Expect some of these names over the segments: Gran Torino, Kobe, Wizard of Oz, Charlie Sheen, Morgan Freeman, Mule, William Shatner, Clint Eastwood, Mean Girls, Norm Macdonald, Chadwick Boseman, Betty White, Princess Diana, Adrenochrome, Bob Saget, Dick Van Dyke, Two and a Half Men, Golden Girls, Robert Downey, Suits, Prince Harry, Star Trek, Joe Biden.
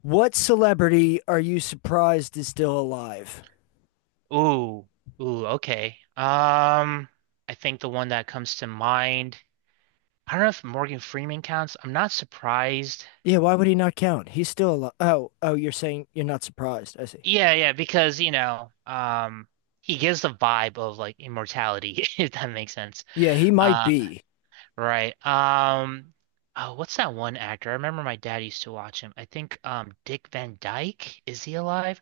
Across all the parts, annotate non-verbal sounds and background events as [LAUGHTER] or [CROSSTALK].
What celebrity are you surprised is still alive? Ooh, ooh, okay. I think the one that comes to mind, I don't know if Morgan Freeman counts. I'm not surprised. Yeah, why would he not count? He's still alive. Oh, oh, you're saying you're not surprised. I see. Yeah, yeah, because he gives the vibe of like immortality, [LAUGHS] if that makes sense. Yeah, he might Uh, be. right. Oh, what's that one actor? I remember my dad used to watch him. I think Dick Van Dyke, is he alive?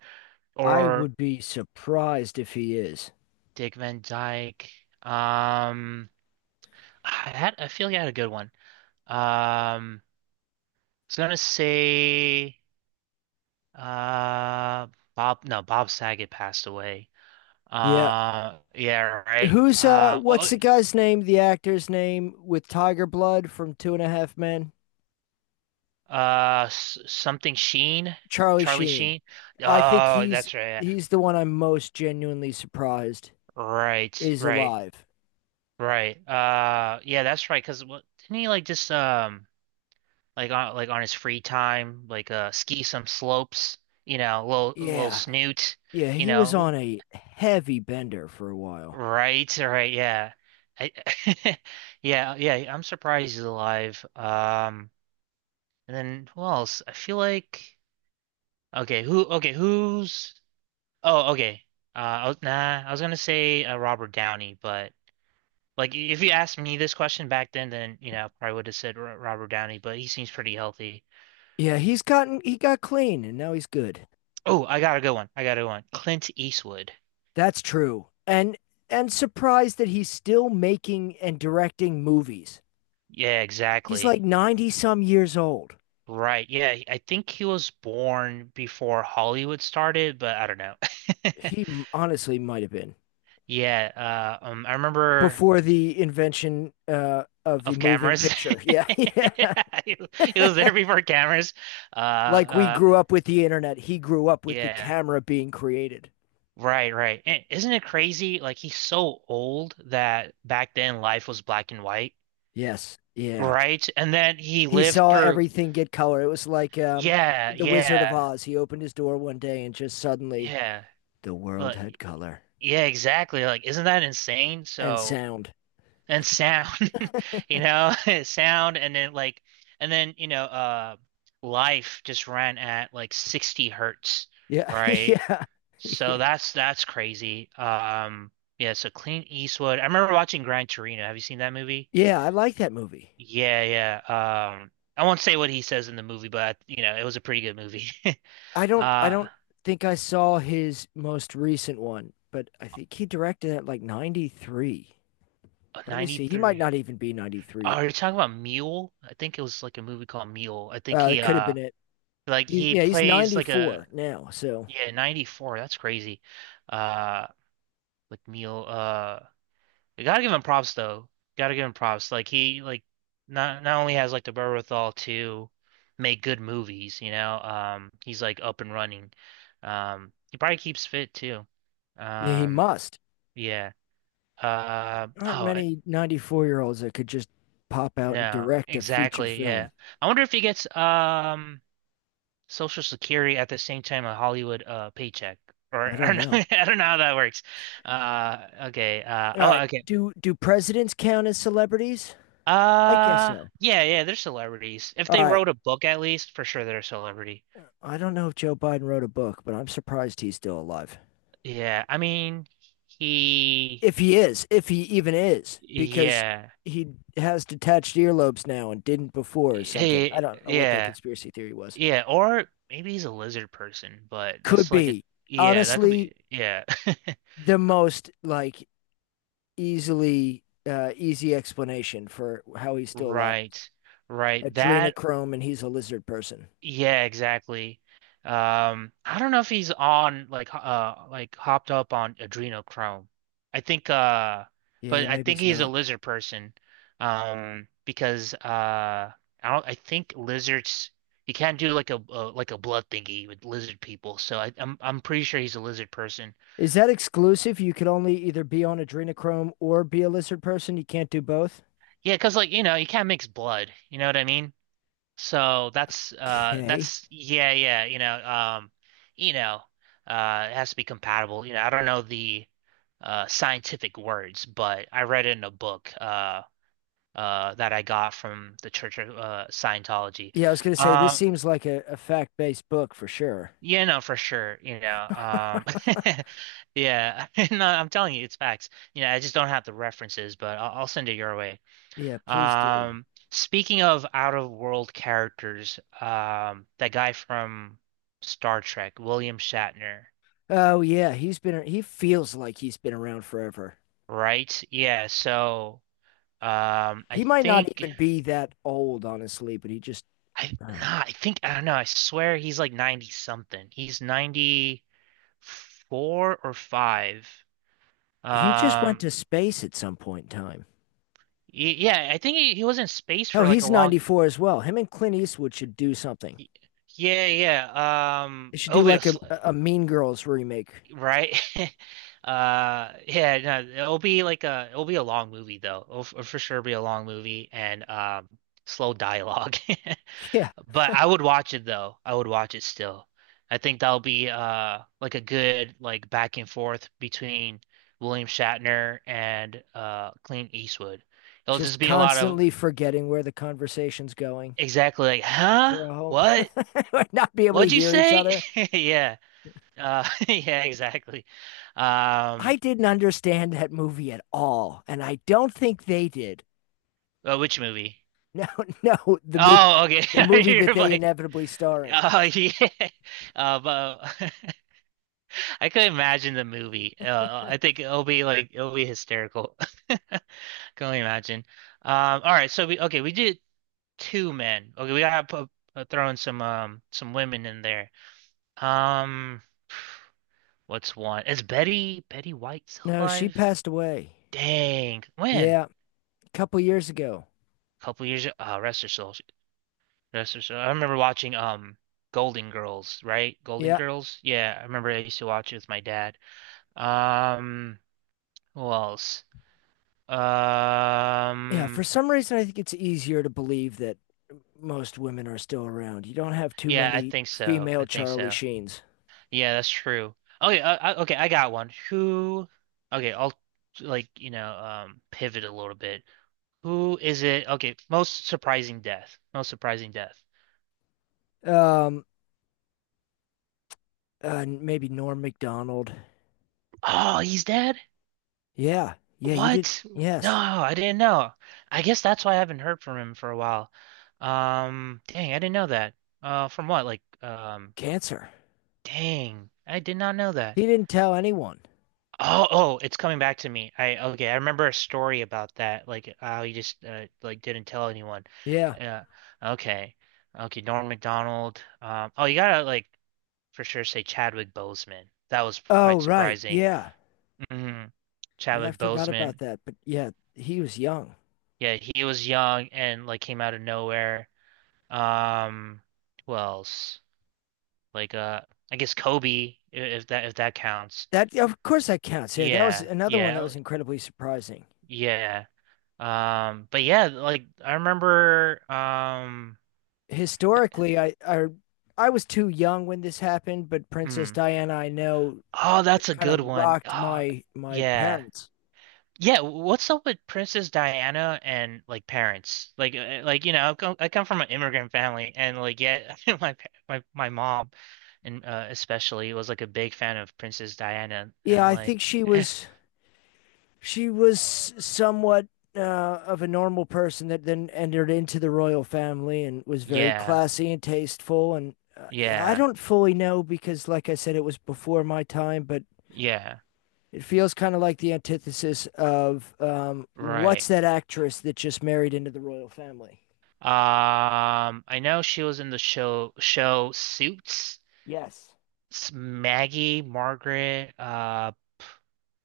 I Or would be surprised if he is. Dick Van Dyke. Um, I feel like I had a good one. Um. Was gonna say uh Bob, no, Bob Saget passed away. Yeah. Yeah, right. Who's what's Oh, the guy's name, the actor's name with Tiger Blood from Two and a Half Men? Something Sheen, Charlie Charlie Sheen. Sheen. I think Oh, he's that's right, yeah. he's the one I'm most genuinely surprised Right, is right, alive. right. Yeah, that's right, 'cause what didn't he like just like on his free time, like ski some slopes, little Yeah. snoot, Yeah, you he was know, on a heavy bender for a while. right, right, yeah. I, [LAUGHS] yeah, yeah, I'm surprised he's alive. And then who else? I feel like okay, who, okay, who's, oh, okay. Nah, I was gonna say Robert Downey, but like if you asked me this question back then, I probably would have said R Robert Downey, but he seems pretty healthy. Yeah, he got clean and now he's good. Oh, I got a good one. I got a good one. Clint Eastwood. That's true. And surprised that he's still making and directing movies. Yeah, He's like exactly. 90 some years old. Right. Yeah, I think he was born before Hollywood started, but I don't know. [LAUGHS] He honestly might have been Yeah, I remember before the invention of the of moving cameras. picture. Yeah. [LAUGHS] Yeah. He he was [LAUGHS] there before cameras. Uh, Like we uh, grew up with the internet, he grew up with the yeah, camera being created. right, right. And isn't it crazy? Like he's so old that back then life was black and white, Yes. Yeah. right? And then he He lived saw through. everything get color. It was like Yeah, the Wizard of yeah, Oz. He opened his door one day and just suddenly yeah. the world had Like, color yeah, exactly. Like, isn't that insane? and So. sound. And sound, [LAUGHS] you know, [LAUGHS] sound, and then like, and then life just ran at like 60 hertz, Yeah, [LAUGHS] right? yeah, So yeah, that's crazy. Yeah. So Clint Eastwood. I remember watching Gran Torino. Have you seen that movie? yeah. I like that movie. Yeah, yeah. I won't say what he says in the movie, but it was a pretty good movie. [LAUGHS] I Uh, don't think I saw his most recent one, but I think he directed it like '93. oh, Let me see. He might 93. not even be Oh, '93. are you talking about Mule? I think it was like a movie called Mule. I think It he could have been it. like he Yeah, he's plays like a 94 now, so yeah, 94. That's crazy. Uh McNeil, you gotta give him props though. Gotta give him props. Like he, like not only has like the wherewithal to make good movies, he's like up and running. He probably keeps fit too. yeah, he Um must. yeah. Uh There aren't oh I, many 94-year-olds that could just pop out and no, direct a feature exactly, film. yeah. I wonder if he gets Social Security at the same time a Hollywood paycheck. Or, I [LAUGHS] don't know. I don't know how that works. Okay. All Oh right. okay. Do presidents count as celebrities? I guess so. Yeah, yeah, they're celebrities. If All they right. wrote a book at least, for sure they're a celebrity. I don't know if Joe Biden wrote a book, but I'm surprised he's still alive. Yeah, I mean, he, If he is, if he even is, because yeah. he has detached earlobes now and didn't before or something. I He, don't know what that yeah. conspiracy theory was. Yeah, or maybe he's a lizard person, but Could that's like a, be. yeah, that could Honestly, be, yeah. the most like easily easy explanation for how he's [LAUGHS] still alive. Right. Right. That Adrenochrome and he's a lizard person. Yeah, exactly. I don't know if he's on like like hopped up on adrenochrome. I think Yeah, But I maybe think he's he's a not. lizard person. Because I think lizards, you can't do like a, like a blood thingy with lizard people. So I'm pretty sure he's a lizard person. Is that exclusive? You could only either be on adrenochrome or be a lizard person. You can't do both. Yeah, 'cause like you can't mix blood, you know what I mean? So that's uh Okay. that's yeah, yeah, you know it has to be compatible, I don't know the scientific words, but I read it in a book that I got from the Church of Scientology. Yeah, I was going to say this um seems like a fact-based book for sure. yeah, no, for sure. [LAUGHS] Yeah. [LAUGHS] No, I'm telling you it's facts, I just don't have the references, but I'll send it your way. Yeah, please do. Um, Speaking of out of world characters, that guy from Star Trek, William Shatner, Oh yeah, he feels like he's been around forever. right? Yeah, so I He might not think even be that old, honestly, but I uh, nah, I think, I don't know, I swear he's like 90 something. He's 94 or 5. he just went Um to space at some point in time. Yeah, I think he was in space Oh, for like a he's long, 94 as well. Him and Clint Eastwood should do something. y- yeah, yeah. They should do like obviously. a Mean Girls remake. Right? [LAUGHS] Yeah, no, it'll be a long movie though. For sure be a long movie and slow dialogue. [LAUGHS] Yeah, [LAUGHS] But I would watch it though. I would watch it still. I think that'll be like a good like back and forth between William Shatner and Clint Eastwood. It'll just just be a lot of constantly forgetting where the conversation's going exactly like, "Huh? for a whole What? [LAUGHS] not be able to What'd you hear each say?" other. [LAUGHS] Yeah. [LAUGHS] Yeah, exactly. I Um didn't understand that movie at all, and I don't think they did. [LAUGHS] Which movie? No, no, Oh, okay. the [LAUGHS] movie that You're they like, inevitably star in. oh yeah. But [LAUGHS] I could imagine the movie. I think it'll be hysterical. [LAUGHS] Can only imagine. All right, so we okay, we did two men. Okay, we gotta throw in some women in there. Um, what's one? Is Betty White still No, she alive? passed away. Dang, when? Yeah, a couple years ago. A couple years. Oh, rest her soul. That's for sure. I remember watching Golden Girls, right? Golden Yeah, Girls? Yeah, I remember I used to watch it with my dad. Um, who else? yeah. For Um, some reason, I think it's easier to believe that most women are still around. You don't have too yeah, I many think so. female I think Charlie so. Sheens. Yeah, that's true. Okay, okay, I got one. Who? Okay, I'll like, pivot a little bit. Who is it? Okay, most surprising death. Most surprising death. Um, maybe Norm Macdonald. Oh, he's dead? Yeah, yeah. You did. What? No, Yes, I didn't know. I guess that's why I haven't heard from him for a while. Dang, I didn't know that. From what? Like, cancer. dang, I did not know that. He didn't tell anyone. Oh, oh, it's coming back to me. I Okay, I remember a story about that. Like, how he just like didn't tell anyone. Yeah. Uh, okay, okay, Norm Macdonald. Oh, you gotta like for sure say Chadwick Boseman. That was Oh, quite right. surprising. Yeah. hmm Yeah, I Chadwick forgot about Boseman. that. But yeah, he was young. Yeah, he was young and like came out of nowhere. Um, who else? Like I guess Kobe, if that counts. That of course that counts. Yeah, that was Yeah, another one that yeah, was incredibly surprising. yeah. But yeah, like I remember Historically, I was too young when this happened, but Princess mm. Diana, I know, Oh, that's a kind good of one. rocked Oh, my yeah. parents. Yeah, what's up with Princess Diana and like parents? Like I come from an immigrant family, and like, yeah, [LAUGHS] my mom, and especially was like a big fan of Princess Diana. Yeah, I'm I think like, she [LAUGHS] was she was somewhat uh, of a normal person that then entered into the royal family and was very yeah, classy and tasteful. And I yeah, don't fully know because, like I said, it was before my time, but yeah, it feels kind of like the antithesis of what's right. that actress that just married into the royal family? I know she was in the show Suits. Yes. Maggie, Margaret.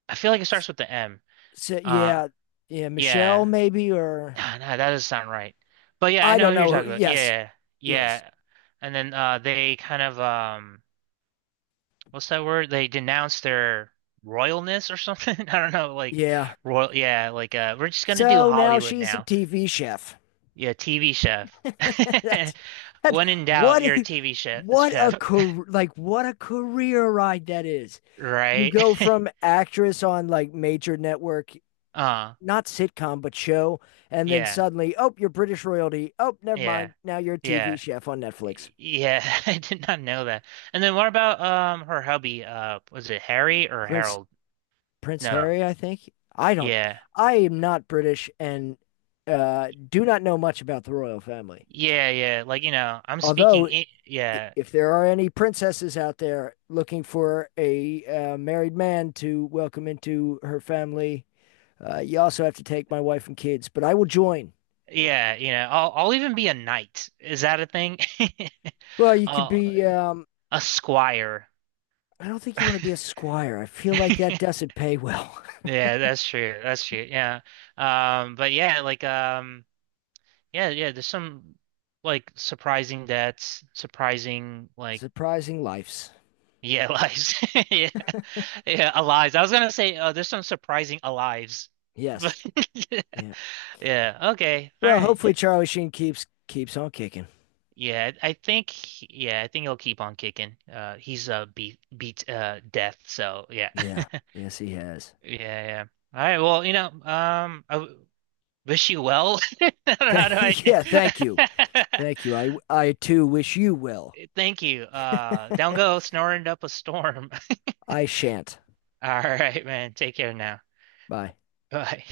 I feel like it starts with the M. So Uh, yeah, yeah, Michelle yeah. maybe or No, no, that doesn't sound right. But yeah, I I don't know who you're know. talking about. Yes, Yeah, yes, yeah. And then they kind of what's that word? They denounced their royalness or something. [LAUGHS] I don't know, like yeah. royal yeah, like we're just gonna do So now Hollywood she's a now. TV chef. Yeah, TV chef. [LAUGHS] [LAUGHS] That's that's When in doubt, what you're a a TV chef what a chef, career like what a career ride that is. You right? go from [LAUGHS] actress on like major network Uh not sitcom but show, and then yeah, suddenly, oh, you're British royalty. Oh, never yeah, mind. Now you're a TV yeah. chef on Netflix. Yeah, [LAUGHS] I did not know that. And then what about her hubby? Was it Harry or Prince Harold? Prince No. Harry, I think. I don't. Yeah. I am not British and do not know much about the royal family. Yeah, yeah. Like, you know, I'm speaking Although, I yeah. if there are any princesses out there looking for a married man to welcome into her family, you also have to take my wife and kids. But I will join. Yeah, I'll even be a knight. Is that a thing? [LAUGHS] Well, you could Oh, be a squire. I don't think you want to be a squire. I feel [LAUGHS] like that doesn't pay well. Yeah, that's true. That's true. Yeah. But yeah, like yeah, yeah, there's some like surprising deaths, surprising, [LAUGHS] like, Surprising lives. yeah, [LAUGHS] lives. [LAUGHS] Yeah. Yeah, alives. I was gonna say there's some surprising alives. [LAUGHS] Yes. But [LAUGHS] Yeah. yeah, okay. All Well, right. hopefully Charlie Sheen keeps on kicking. Yeah, I think, yeah, I think he'll keep on kicking. He's beat death, so yeah. [LAUGHS] Yeah. Yes, he has. Yeah, yeah. All right, well, wish you well. [LAUGHS] I don't know, how do I? [LAUGHS] Yeah. Thank you. Thank you. I too wish you well. [LAUGHS] Thank you. Down [LAUGHS] go snoring up a storm. [LAUGHS] I shan't. All right, man. Take care now. Bye. Bye.